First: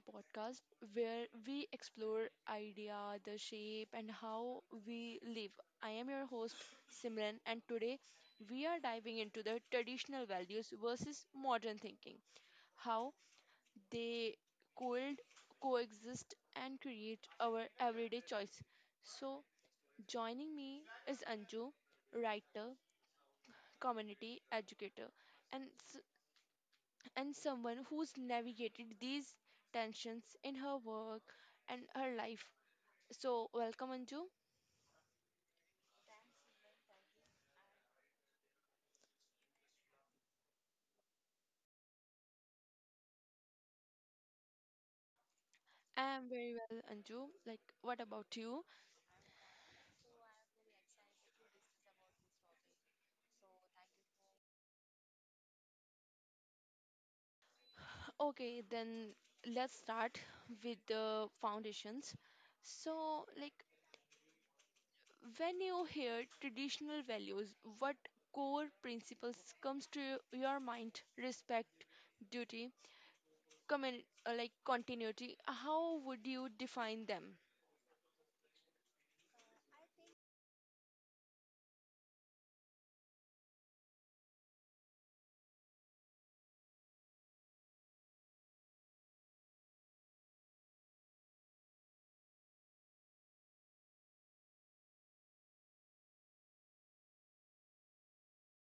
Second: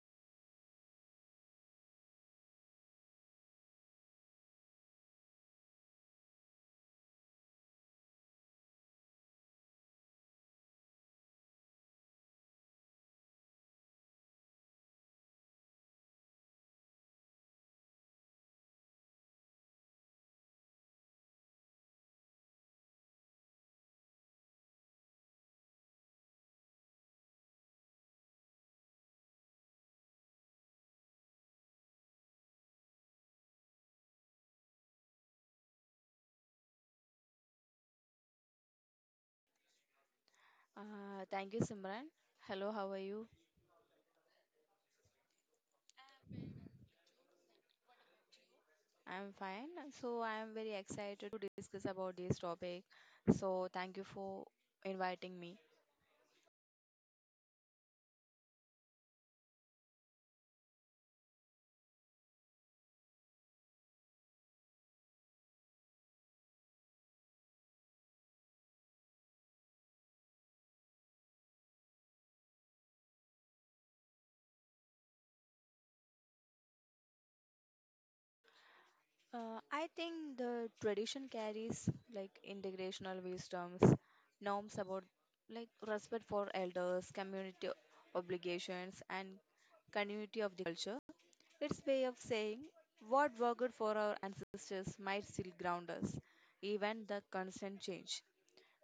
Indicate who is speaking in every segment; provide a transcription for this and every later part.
Speaker 1: podcast where we explore idea, the shape, and how we live. I am your host Simran, and today we are diving into the traditional values versus modern thinking, how they could coexist and create our everyday choice. So, joining me is Anju, writer, community educator, and and someone who's navigated these tensions in her work and her life. So, welcome, Anju.
Speaker 2: Thank you, Simran. Hello, how are you?
Speaker 1: I am very well, Anju. Like, what about you?
Speaker 2: I'm fine. So I am very excited to discuss about this topic. So thank you for inviting me.
Speaker 1: Okay, then let's start with the foundations. So, like, when you hear traditional values, what core principles comes to your mind? Respect, duty, like continuity. How would you define them?
Speaker 2: I think the tradition carries like integrational wisdoms, norms about like respect for elders, community obligations, and continuity of the culture. Its way of saying what worked for our ancestors might still ground us, even the constant change.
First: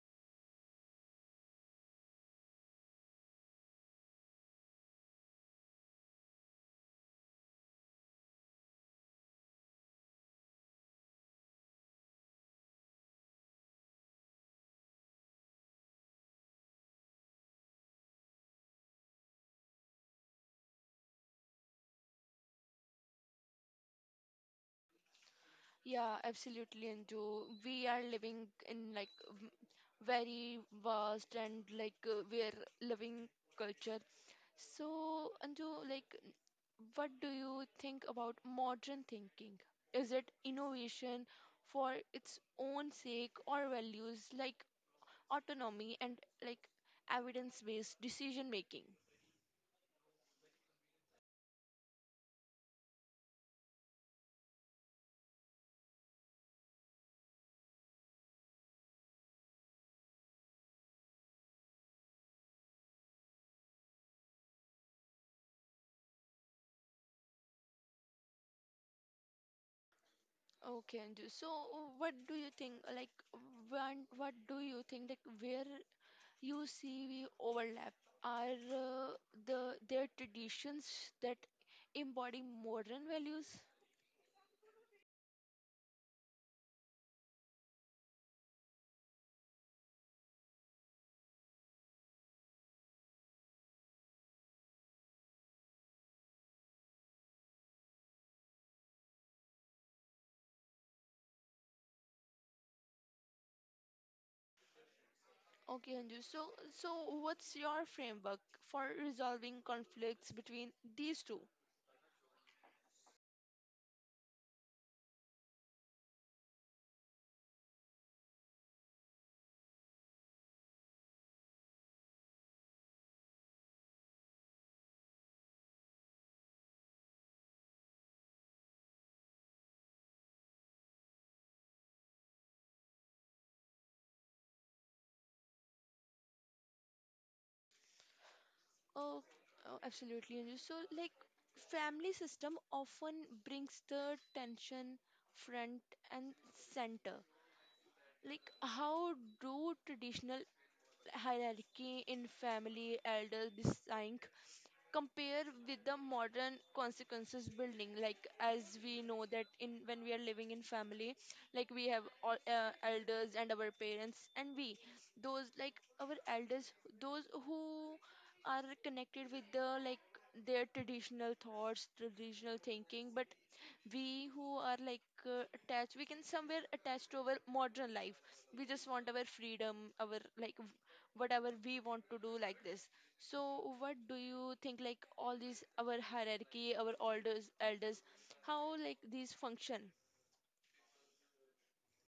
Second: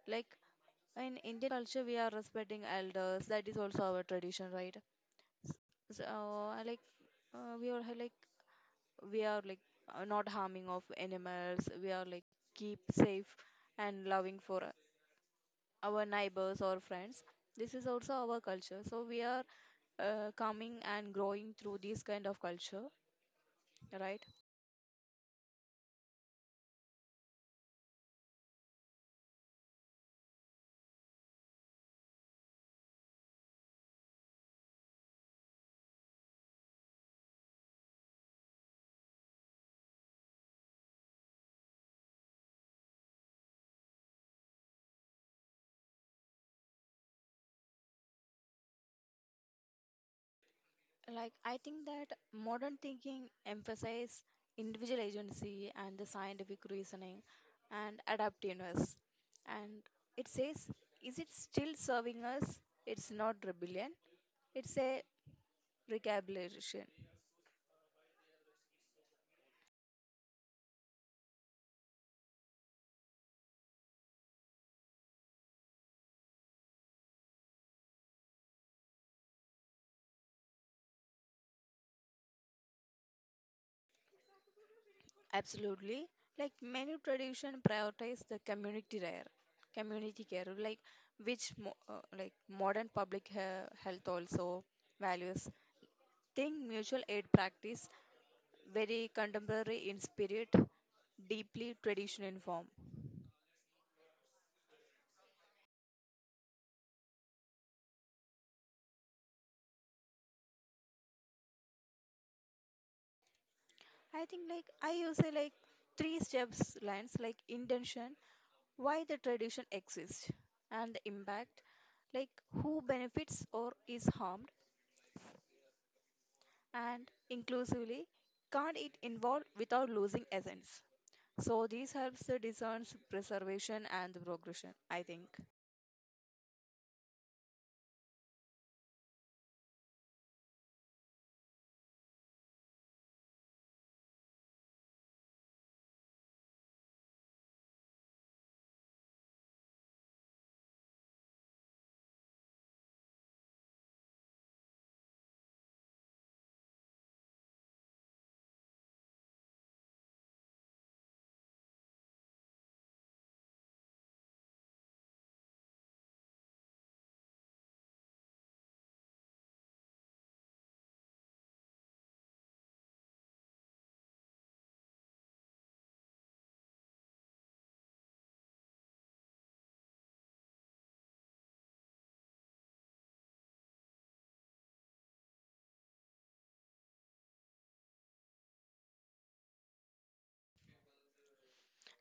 Speaker 2: Like in Indian culture, we are respecting elders. That is also our tradition, right? So, I like uh, we are ha- like we are like not harming of animals. We are like keep safe and loving for our neighbors or friends. This is also our culture. So we are coming and growing through this kind of culture, right?
Speaker 1: Yeah, absolutely, Anju. We are living in like v- very vast and like we're living culture. So, Anju, like, what do you think about modern thinking? Is it innovation for its own sake or values like autonomy and like evidence-based decision making?
Speaker 2: Like, I think that modern thinking emphasizes individual agency and the scientific reasoning and adaptiveness. And it says, is it still serving us? It's not rebellion, it's a recalibration.
Speaker 1: Okay, Anju. So, what do you think? Like, when, what do you think? Like, where you see, we overlap are the their traditions that embody modern values.
Speaker 2: Absolutely. Like, many tradition prioritize the community care, like which like modern public health also values think mutual aid practice very contemporary in spirit, deeply traditional in form.
Speaker 1: Okay, Anju. So what's your framework for resolving conflicts between these two?
Speaker 2: I think like I use a like three steps lines like intention, why the tradition exists, and the impact, like who benefits or is harmed, and inclusively, can't it involve without losing essence. So this helps the discerns preservation and the progression, I think.
Speaker 1: Oh, oh, absolutely, Anju. So, like, family system often brings the tension front and center. Like, how do traditional hierarchy in family, elder design, compare with the modern consequences building, like as we know that in when we are living in family, like we have all elders and our parents, and we those like our elders, those who are connected with the like their traditional thoughts, traditional thinking, but we who are like attached, we can somewhere attach to our modern life. We just want our freedom, our like whatever we want to do like this. So what do you think, like all these our hierarchy, our elders, elders, how like these function?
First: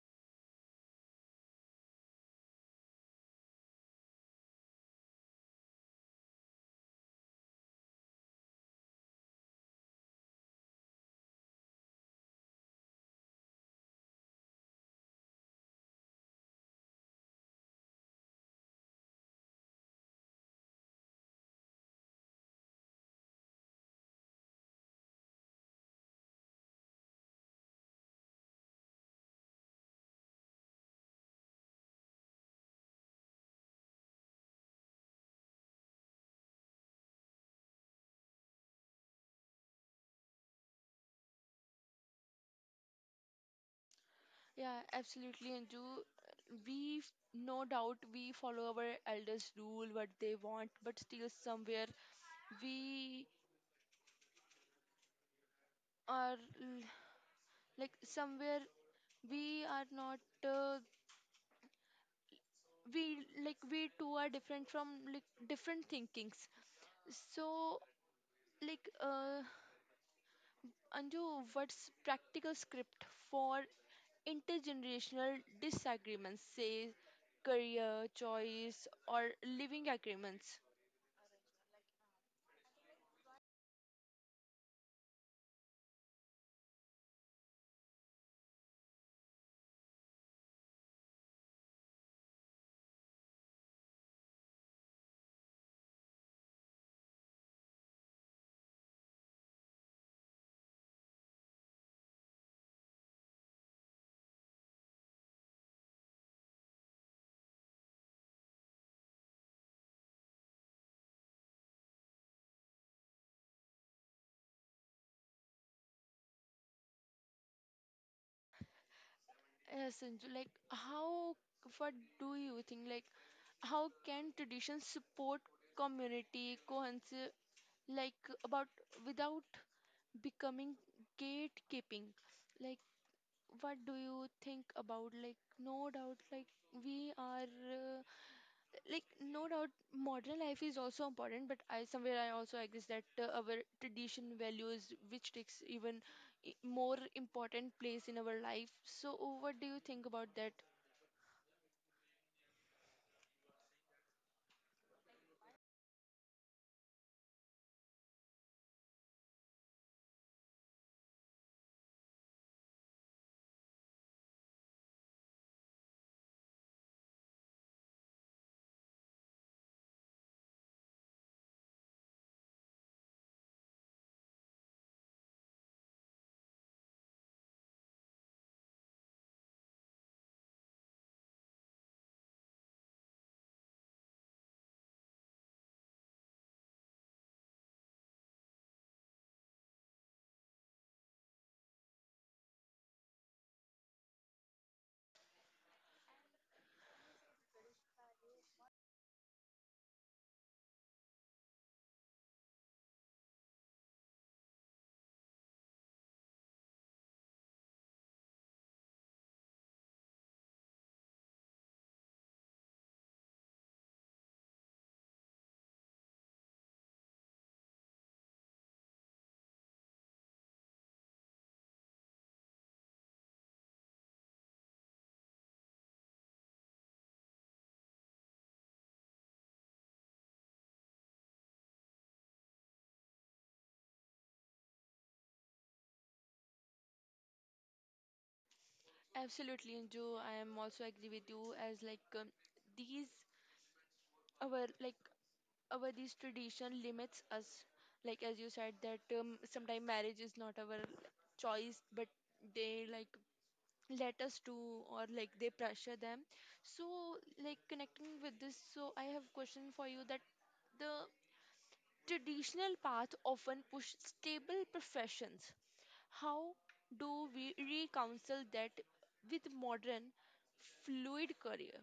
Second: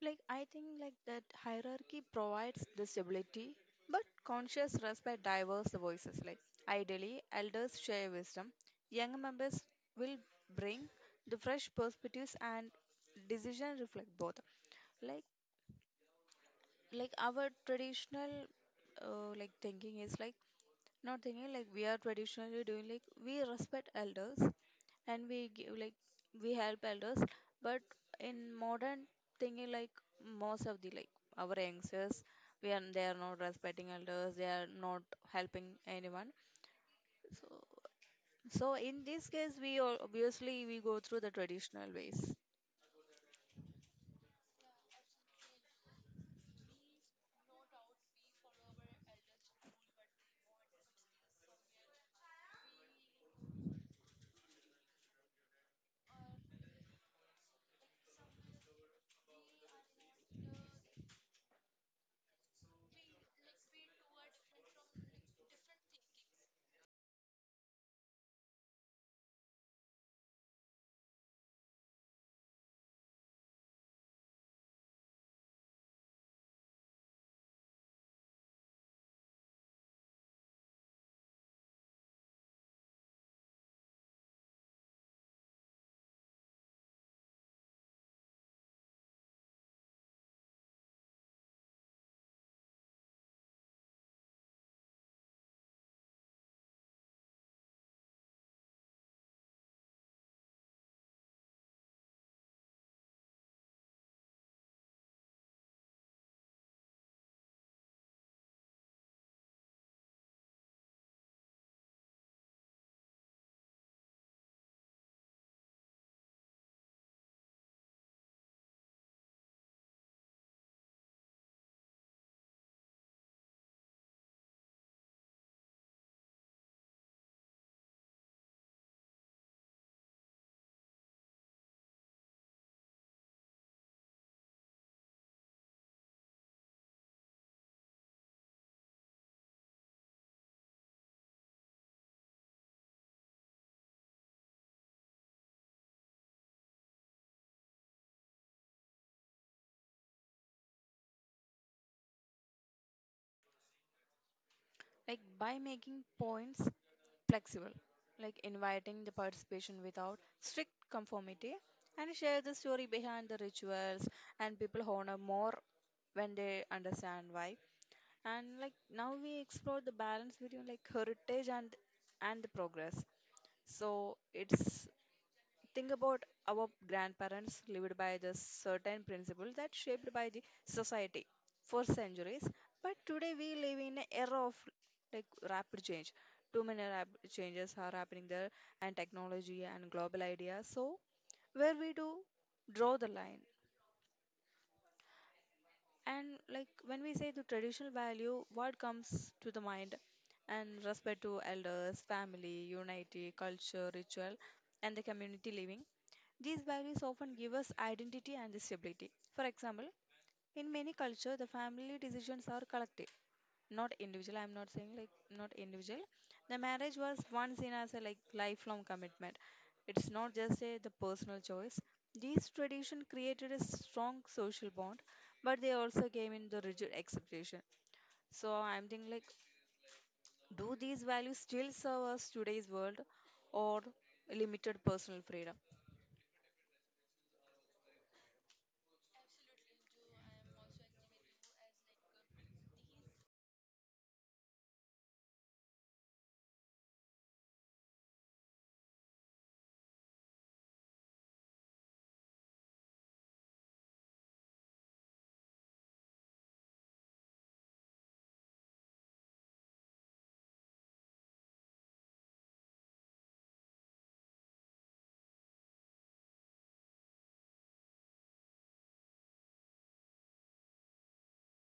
Speaker 2: Like I think like that hierarchy provides this ability, but conscious respect diverse voices. Like ideally, elders share wisdom. Younger members will bring the fresh perspectives and decision reflect both. Like like our traditional like thinking is like not thinking like we are traditionally doing like we respect elders and we give like we help elders, but in modern thinking like most of the like our youngsters, we are they are not respecting elders, they are not helping anyone, so so in this case we all obviously we go through the traditional ways.
Speaker 1: Yeah, absolutely, Anju. No doubt we follow our elders rule what they want, but still somewhere we are l- like somewhere we are not uh, we, like we two are different from, like different thinkings. So like Anju, what's practical script for intergenerational disagreements, say career choice or living agreements? Yes, Anju, like how, what do you think? Like, how can traditions support community cohesion? Like about without becoming gatekeeping. Like, what do you think about? Like, no doubt, like we are. Like, no doubt modern life is also important, but I somewhere I also agree that our tradition values which takes even more important place in our life. So what do you think about that?
Speaker 2: Like by making points flexible, like inviting the participation without strict conformity, and share the story behind the rituals, and people honor more when they understand why. And like now we explore the balance between like heritage and the progress. So it's think about our grandparents lived by the certain principle that shaped by the society for centuries, but today we live in an era of like rapid change, too many rapid changes are happening there, and technology and global ideas. So where we do draw the line? And like when we say the traditional value, what comes to the mind? And respect to elders, family, unity, culture, ritual, and the community living. These values often give us identity and the stability. For example, in many cultures, the family decisions are collective, not individual. I'm not saying like not individual. The marriage was once in as a like lifelong commitment, it's not just a the personal choice. These tradition created a strong social bond, but they also came in the rigid acceptation. So I'm thinking like, do these values still serve us today's world or limited personal freedom?
Speaker 1: Absolutely, Anju, I am also agree with you as like these our like our these tradition limits us, like as you said that sometimes marriage is not our choice, but they like let us do, or like they pressure them. So like connecting with this, so I have question for you, that the traditional path often push stable professions. How do we reconcile that with modern fluid career?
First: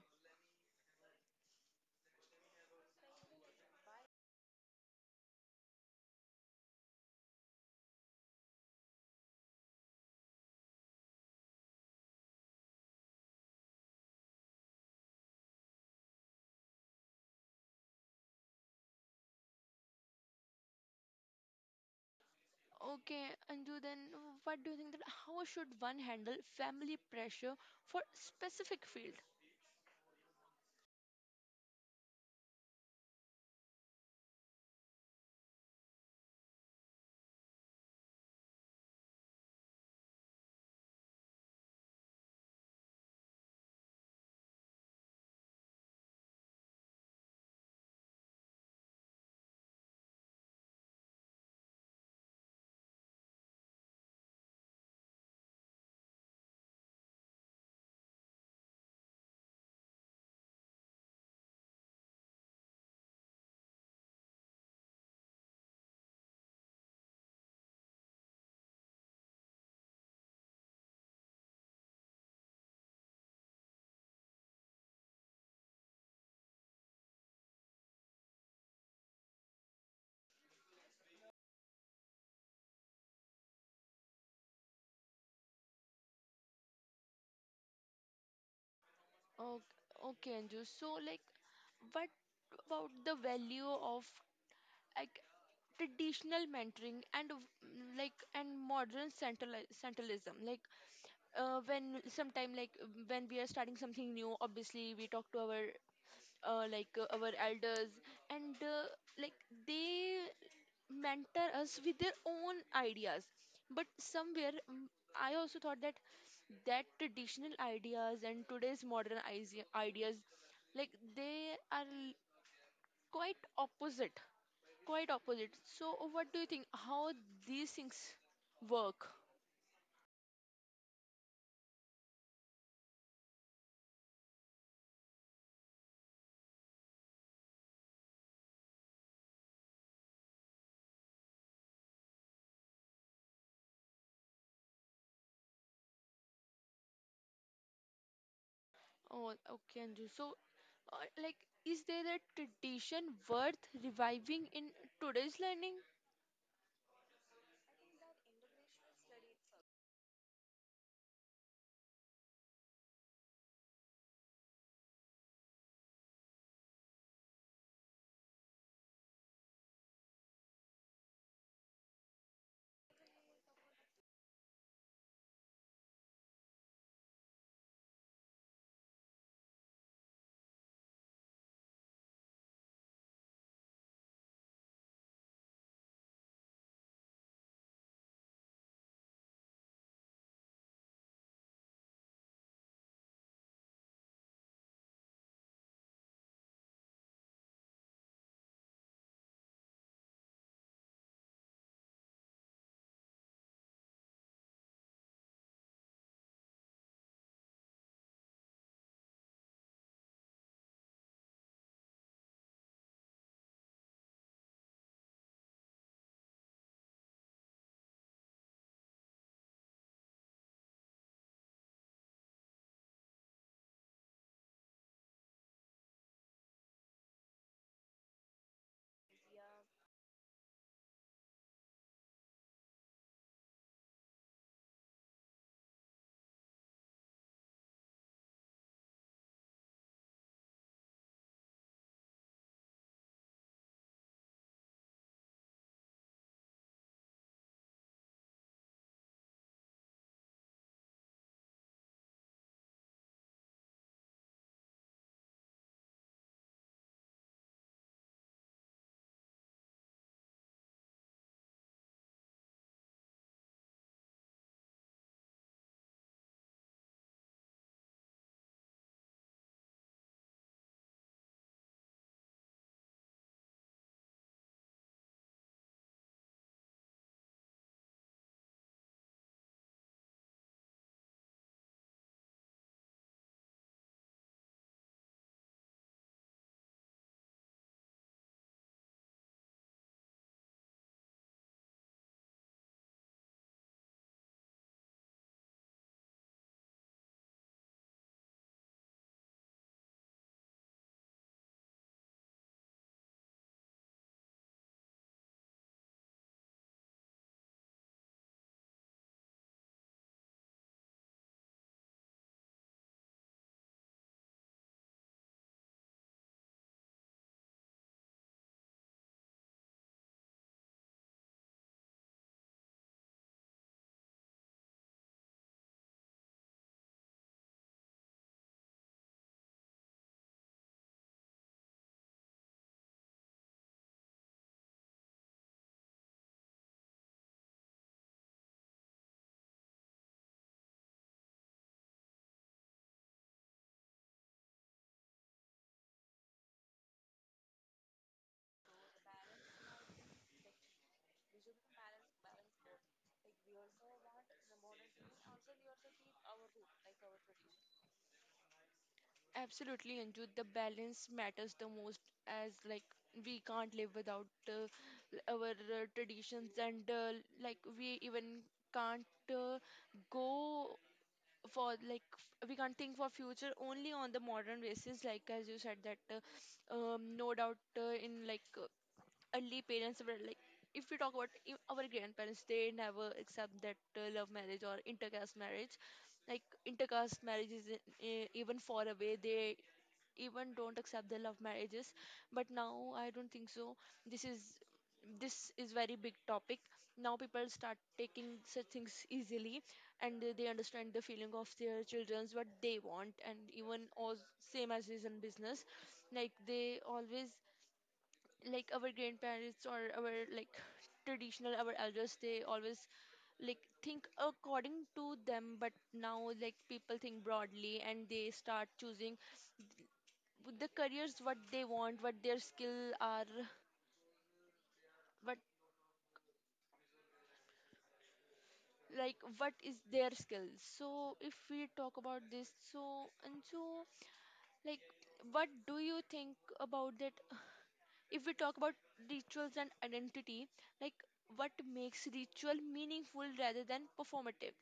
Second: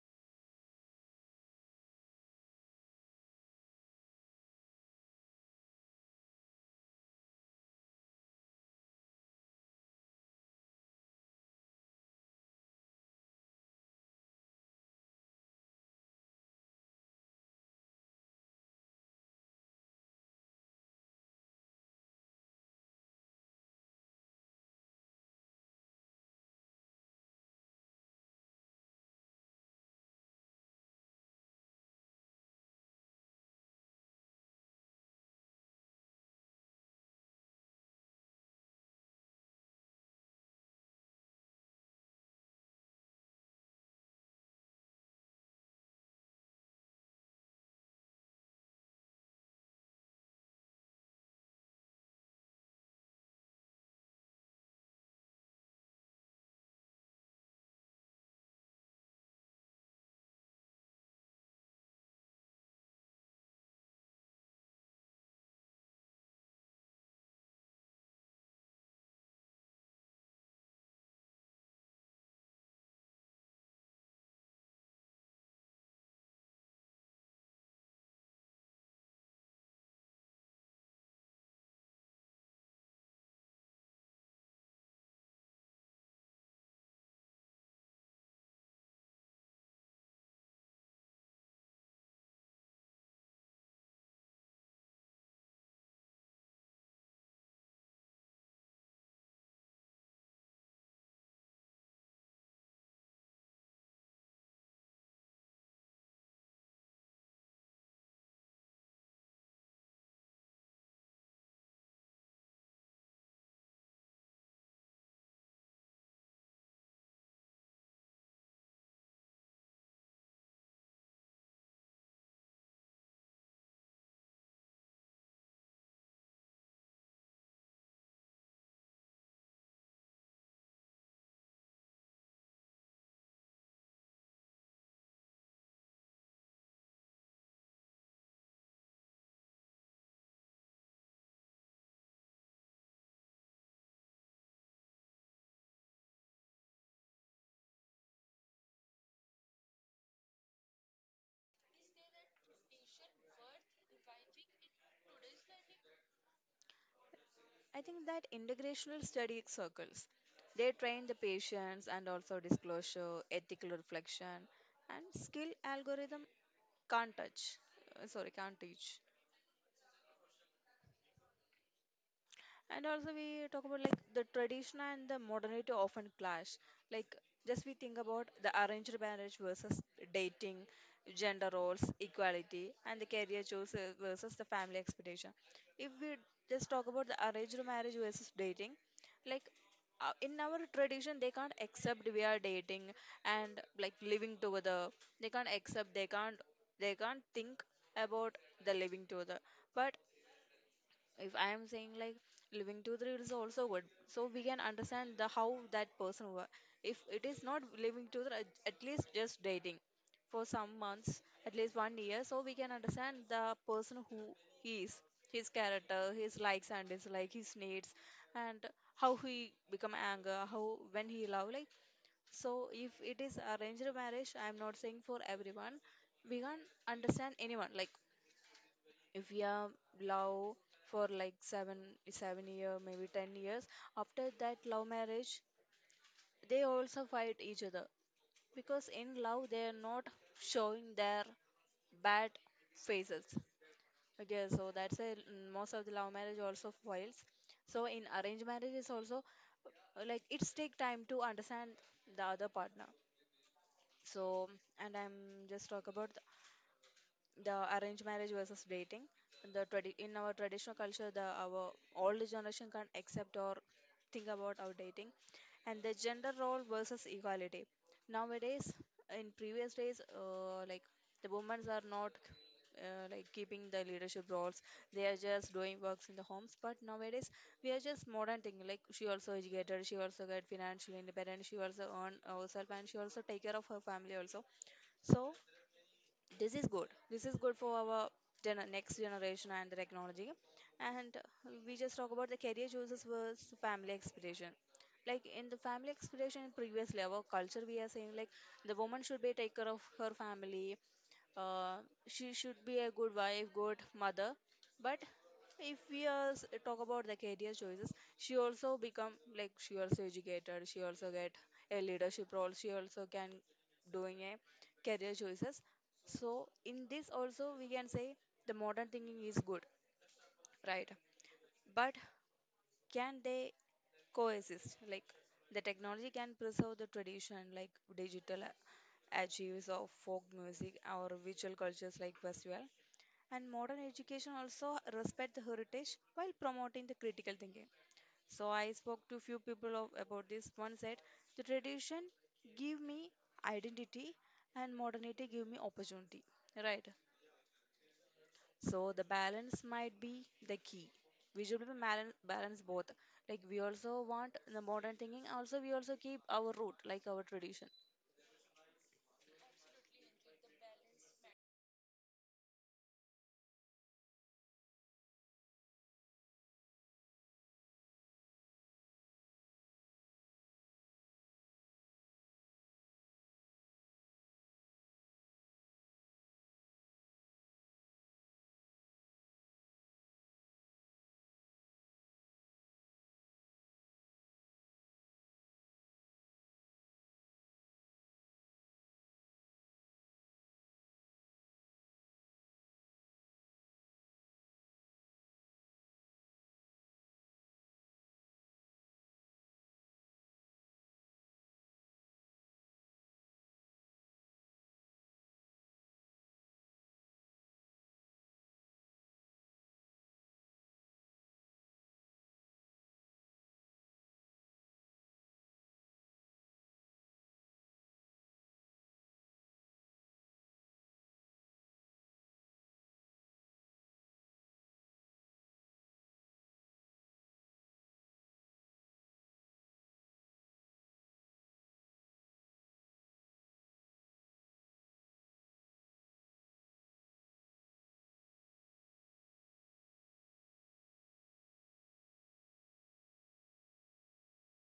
Speaker 1: Okay, Anju, then what do you think that how should one handle family pressure for specific field? Okay, okay Anju, so like what about the value of like traditional mentoring and like and modern centralism, like when sometime like when we are starting something new, obviously we talk to our our elders, and like they mentor us with their own ideas, but somewhere I also thought that that traditional ideas and today's modern ideas like they are l- quite opposite. Quite opposite. So, what do you think? How these things work? Oh, okay, Anju. So, like, is there a tradition worth reviving in today's learning?
Speaker 2: I think that integrational study circles, they train the patients and also disclosure, ethical reflection, and skill algorithm can't touch. Sorry, can't teach. And also we talk about like the tradition and the modernity often clash. Like just we think about the arranged marriage versus dating, gender roles, equality, and the career choice versus the family expectation. If we just talk about the arranged marriage versus dating, like in our tradition they can't accept we are dating and like living together. They can't accept. They can't. They can't think about the living together. But if I am saying like living to the rule is also good, so we can understand the how that person work. If it is not living to the, at least just dating for some months, at least 1 year, so we can understand the person who he is, his character, his likes and dislikes, his needs, and how he become anger, how when he love like. So if it is arranged marriage, I am not saying for everyone we can't understand anyone like if we are love for like seven year, maybe 10 years, after that love marriage they also fight each other because in love they are not showing their bad faces. Okay, so that's a most of the love marriage also fails. So in arranged marriage is also like it's take time to understand the other partner. So and I'm just talk about the arranged marriage versus dating, the in our traditional culture the our older generation can't accept or think about our dating. And the gender role versus equality nowadays, in previous days like the women are not like keeping the leadership roles, they are just doing works in the homes. But nowadays we are just modern thing like she also educated, she also got financial independent, she also earn herself, and she also take care of her family also. So this is good, this is good for our gener next generation and the technology. And we just talk about the career choices versus family expectation. Like in the family expectation in previous level culture we are saying like the woman should be take care of her family, uh, she should be a good wife good mother. But if we talk about the career choices, she also become like she also educated, she also get a leadership role, she also can doing a career choices. So in this also we can say the modern thinking is good, right? But can they coexist? Like the technology can preserve the tradition, like digital achieves of folk music or visual cultures like festival. And modern education also respect the heritage while promoting the critical thinking. So I spoke to few people of, about this. One said, the tradition give me identity and modernity give me opportunity, right? So the balance might be the key. We should be balance both. Like we also want the modern thinking. Also, we also keep our root, like our tradition.
Speaker 1: Absolutely, Anju. The balance matters the most, as like we can't live without our traditions, and like we even can't uh, go for like f- we can't think for future only on the modern basis like as you said that no doubt in like early parents were like if we talk about I- our grandparents they never accept that love marriage or intercaste marriage like intercaste marriage is even far away they even don't accept the love marriages but now I don't think so this is this is very big topic now people start taking such things easily and they understand the feeling of their children's what they want and even all same as is in business like they always like our grandparents or our like traditional our elders they always like think according to them but now like people think broadly and they start choosing with the careers what they want what their skill are what like what is their skill so if we talk about this so and so like what do you think about that if we talk about rituals and identity like what makes ritual meaningful rather than performative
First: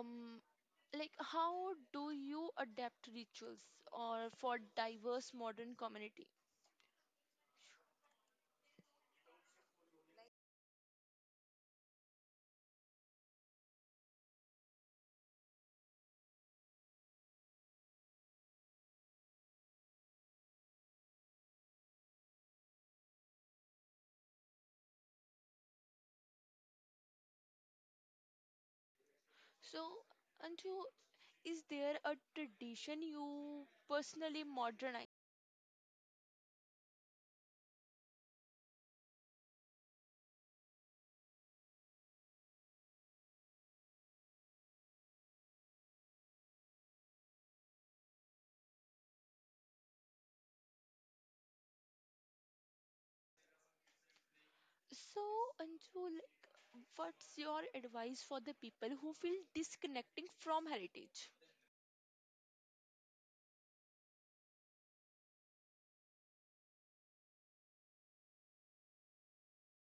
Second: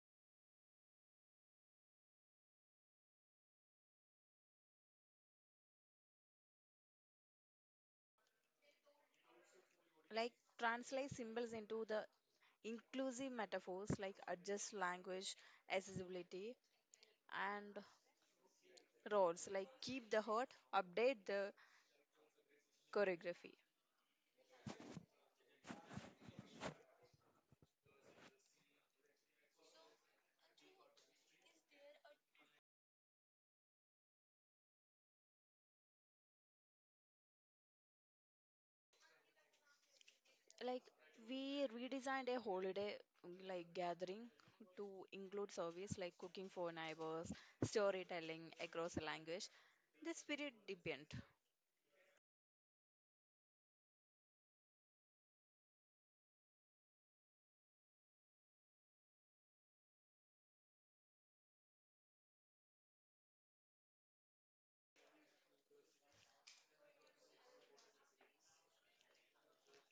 Speaker 1: um like how do you adapt rituals or for diverse modern community
Speaker 2: Like translate symbols into the inclusive metaphors, like adjust language, accessibility, and roles. Like keep the heart, update the choreography.
Speaker 1: so Anju, is there a tradition you personally modernize?
Speaker 2: Like we redesigned a holiday like gathering to include service like cooking for neighbors, storytelling across the language. The spirit deepened.
Speaker 1: So, Anjul, what's your advice for the people who feel disconnecting from heritage?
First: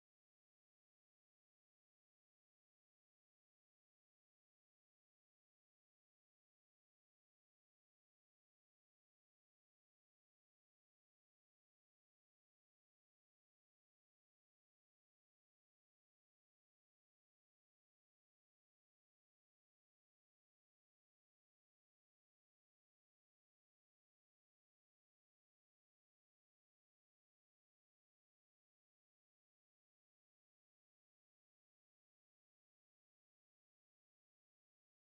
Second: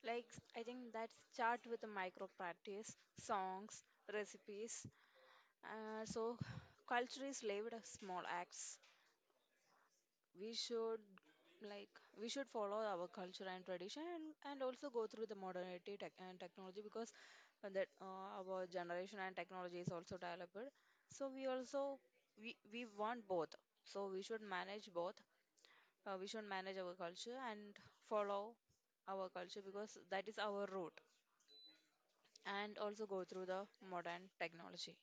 Speaker 2: Like I think that start with the micro practice, songs, recipes. So culture is lived as small acts. We should like we should follow our culture and tradition, and also go through the modernity tech and technology because that our generation and technology is also developed. So we also we want both. So we should manage both. We should manage our culture and follow our culture because that is our root, and also go through the modern technology.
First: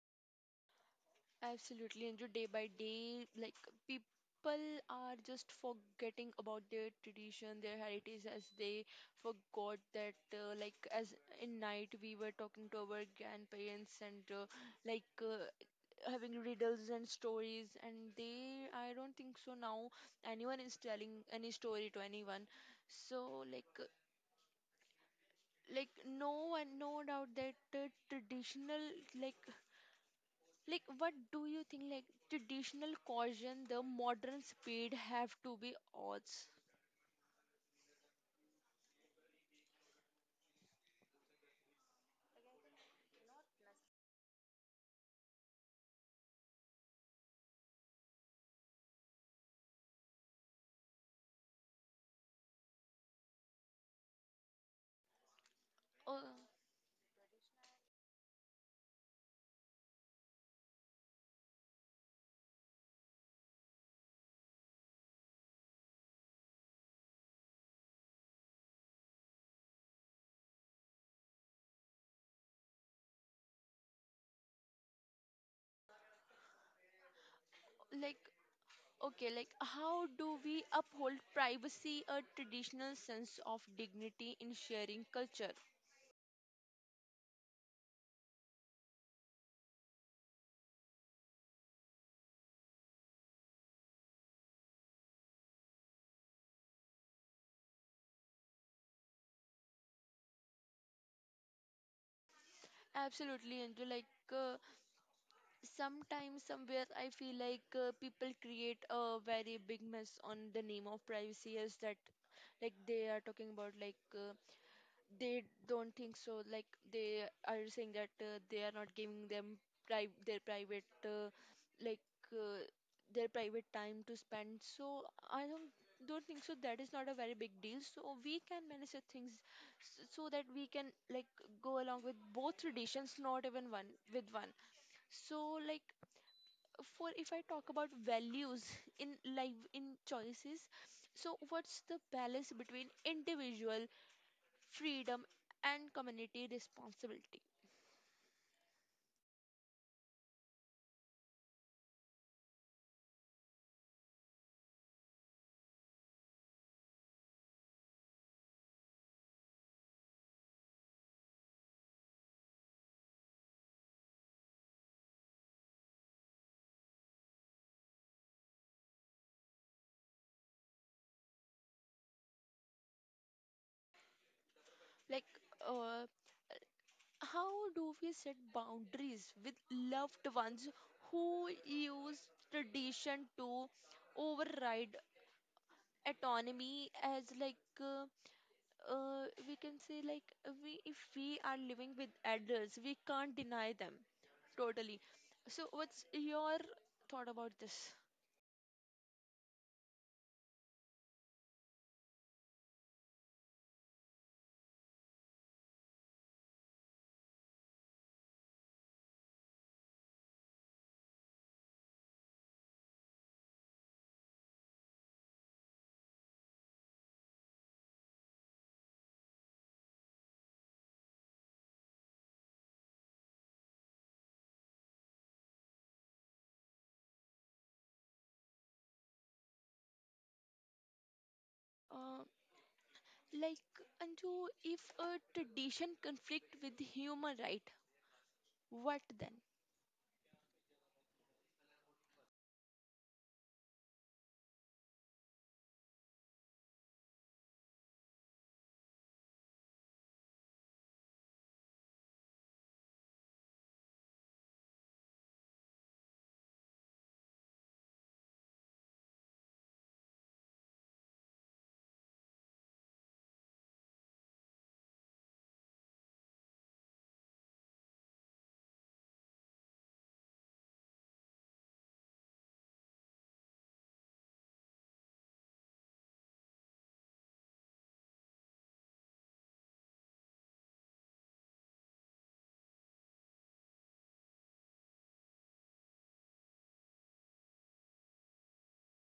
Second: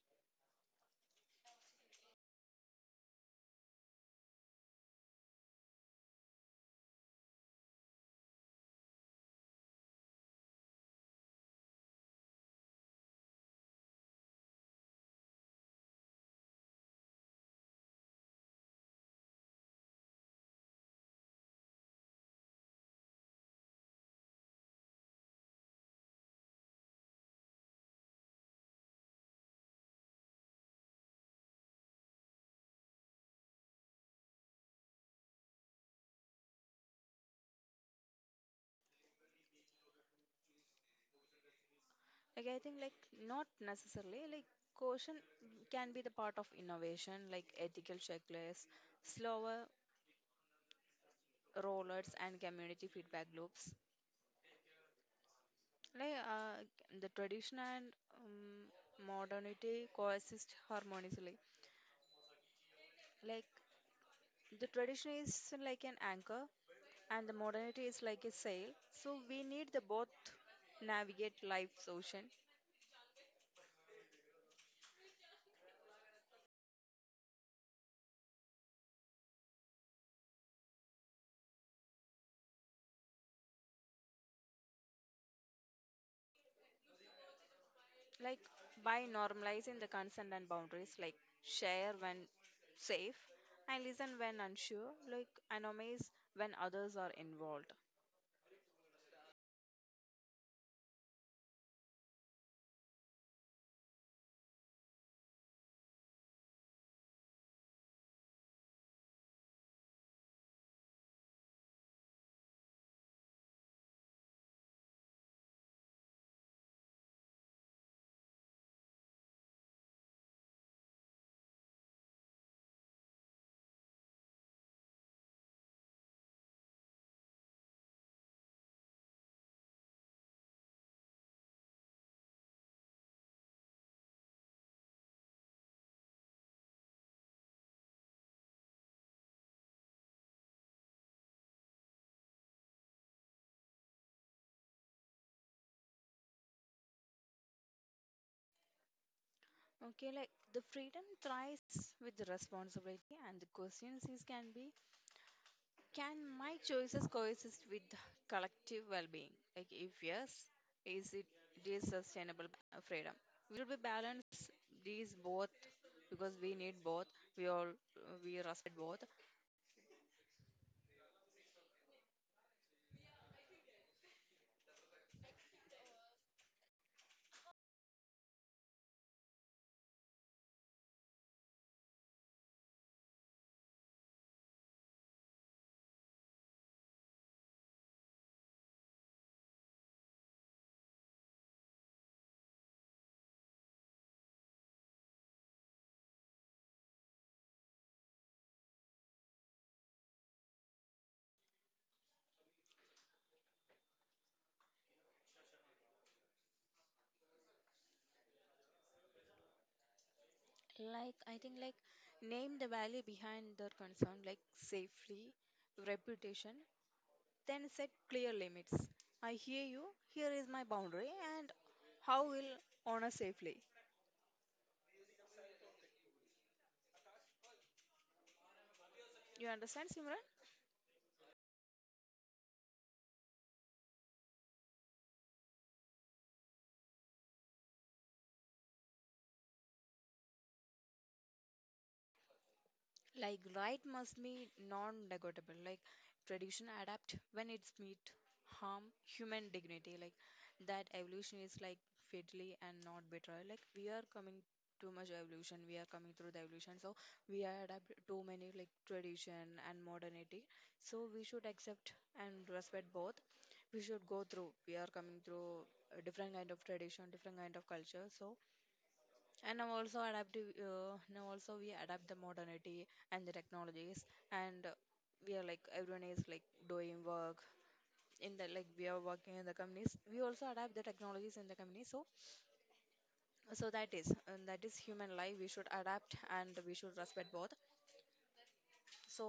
Speaker 1: Absolutely, Anjul. Day by day, like people are just forgetting about their tradition, their heritage, as they forgot that, like, as in night we were talking to our grandparents, and like uh, having riddles and stories, and they, I don't think so now anyone is telling any story to anyone. So like no one, no doubt that the traditional like like what do you think like traditional caution the modern speed have to be odds.
Speaker 2: Like I think like not necessarily like caution can be the part of innovation, like ethical checklists, slower rollers and community feedback loops. Like
Speaker 1: uh,
Speaker 2: the tradition and modernity coexist harmoniously. Like the tradition is like an anchor and the modernity is like a sail. So we need the both navigate life's ocean.
Speaker 1: like okay, like how do we uphold privacy, a traditional sense of dignity in sharing culture?
Speaker 2: Like by normalizing the consent and boundaries, like share when safe and listen when unsure, like anonymize when others are involved.
Speaker 1: Absolutely. And like uh, sometimes somewhere I feel like people create a very big mess on the name of privacy, is that like they are talking about like they don't think so, like they are saying that they are not giving them their private like uh, their private time to spend. So I don't think so, that is not a very big deal, so we can manage the things, so that we can like go along with both traditions, not even one with one. So like for if I talk about values in life in choices, so what's the balance between individual freedom and community responsibility?
Speaker 2: Okay, like the freedom thrives with the responsibility and the questions is can be, can my choices coexist with collective well-being? Like if yes, is it it is sustainable. Freedom will be balance these both because we need both. We all, we respect both.
Speaker 1: Like, uh, how do we set boundaries with loved ones who use tradition to override autonomy, as like we can say like we if we are living with adults, we can't deny them totally. So what's your thought about this?
Speaker 2: Like, I think, like, name the value behind their concern, like safely, reputation, then set clear limits. I hear you, here is my boundary, and how will honor safely. You understand, Simran?
Speaker 1: uh, like Anju, if a tradition conflict with human right, what then?
Speaker 2: Like right must be non-negotiable. Like tradition adapt when it's meet harm human dignity. Like that evolution is like fatally and not betrayal. Like we are coming too much evolution. We are coming through the evolution. So we are adapt too many like tradition and modernity. So we should accept and respect both. We should go through. We are coming through a different kind of tradition, different kind of culture. So and now also adaptive now also we adapt the modernity and the technologies, and we are like everyone is like doing work in the like we are working in the companies, we also adapt the technologies in the company. So so that is and that is human life, we should adapt and we should respect both. So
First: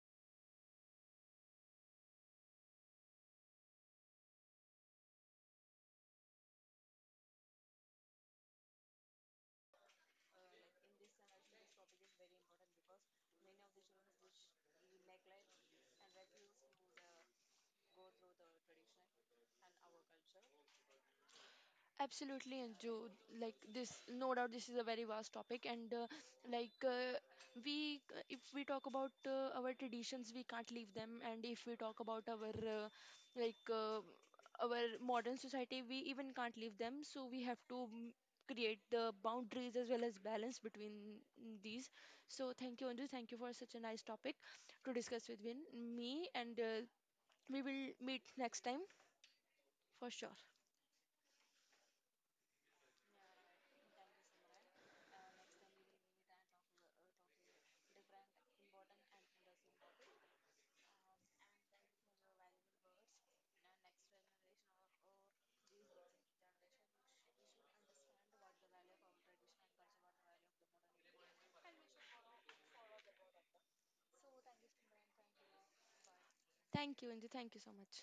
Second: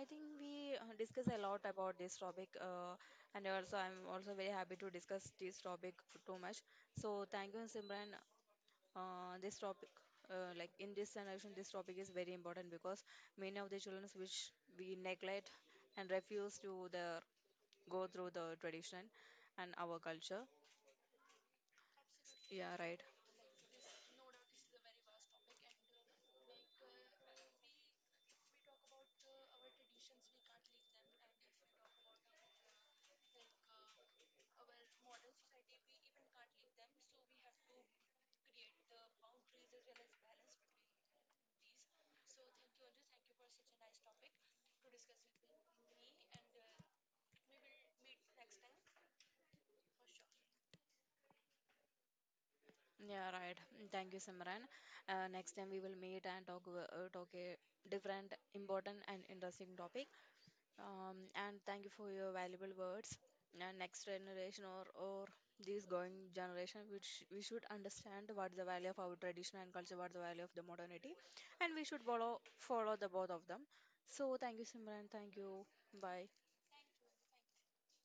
Speaker 2: I think we discuss a lot about this topic, and also I'm also very happy to discuss this topic too much. So thank you, Simran. This topic, like in this generation this topic is very important because many of the children which we neglect and refuse to the go through the tradition and our culture.
Speaker 1: Absolutely,
Speaker 2: Yeah,
Speaker 1: Anju.
Speaker 2: right.
Speaker 1: Like this, no doubt, this is a very vast topic, and like uh, we, if we talk about our traditions, we can't leave them, and if we talk about our uh, like uh, our modern society, we even can't leave them. So we have to create the boundaries as well as balance between these. So thank you, Anju. Thank you for such a nice topic to discuss with me, and we will meet next time for sure.
Speaker 2: Yeah, right. Thank you, Simran. Next time we will meet and talk, talk a different important and interesting topic. And thank you for your valuable words. And next generation or this going generation, which we should understand what the value of our tradition and culture, what the value of the modernity, and we should follow the both of them. So thank you, Simran. Thank you. Bye.
Speaker 1: Thank you, Anju. Thank you so much.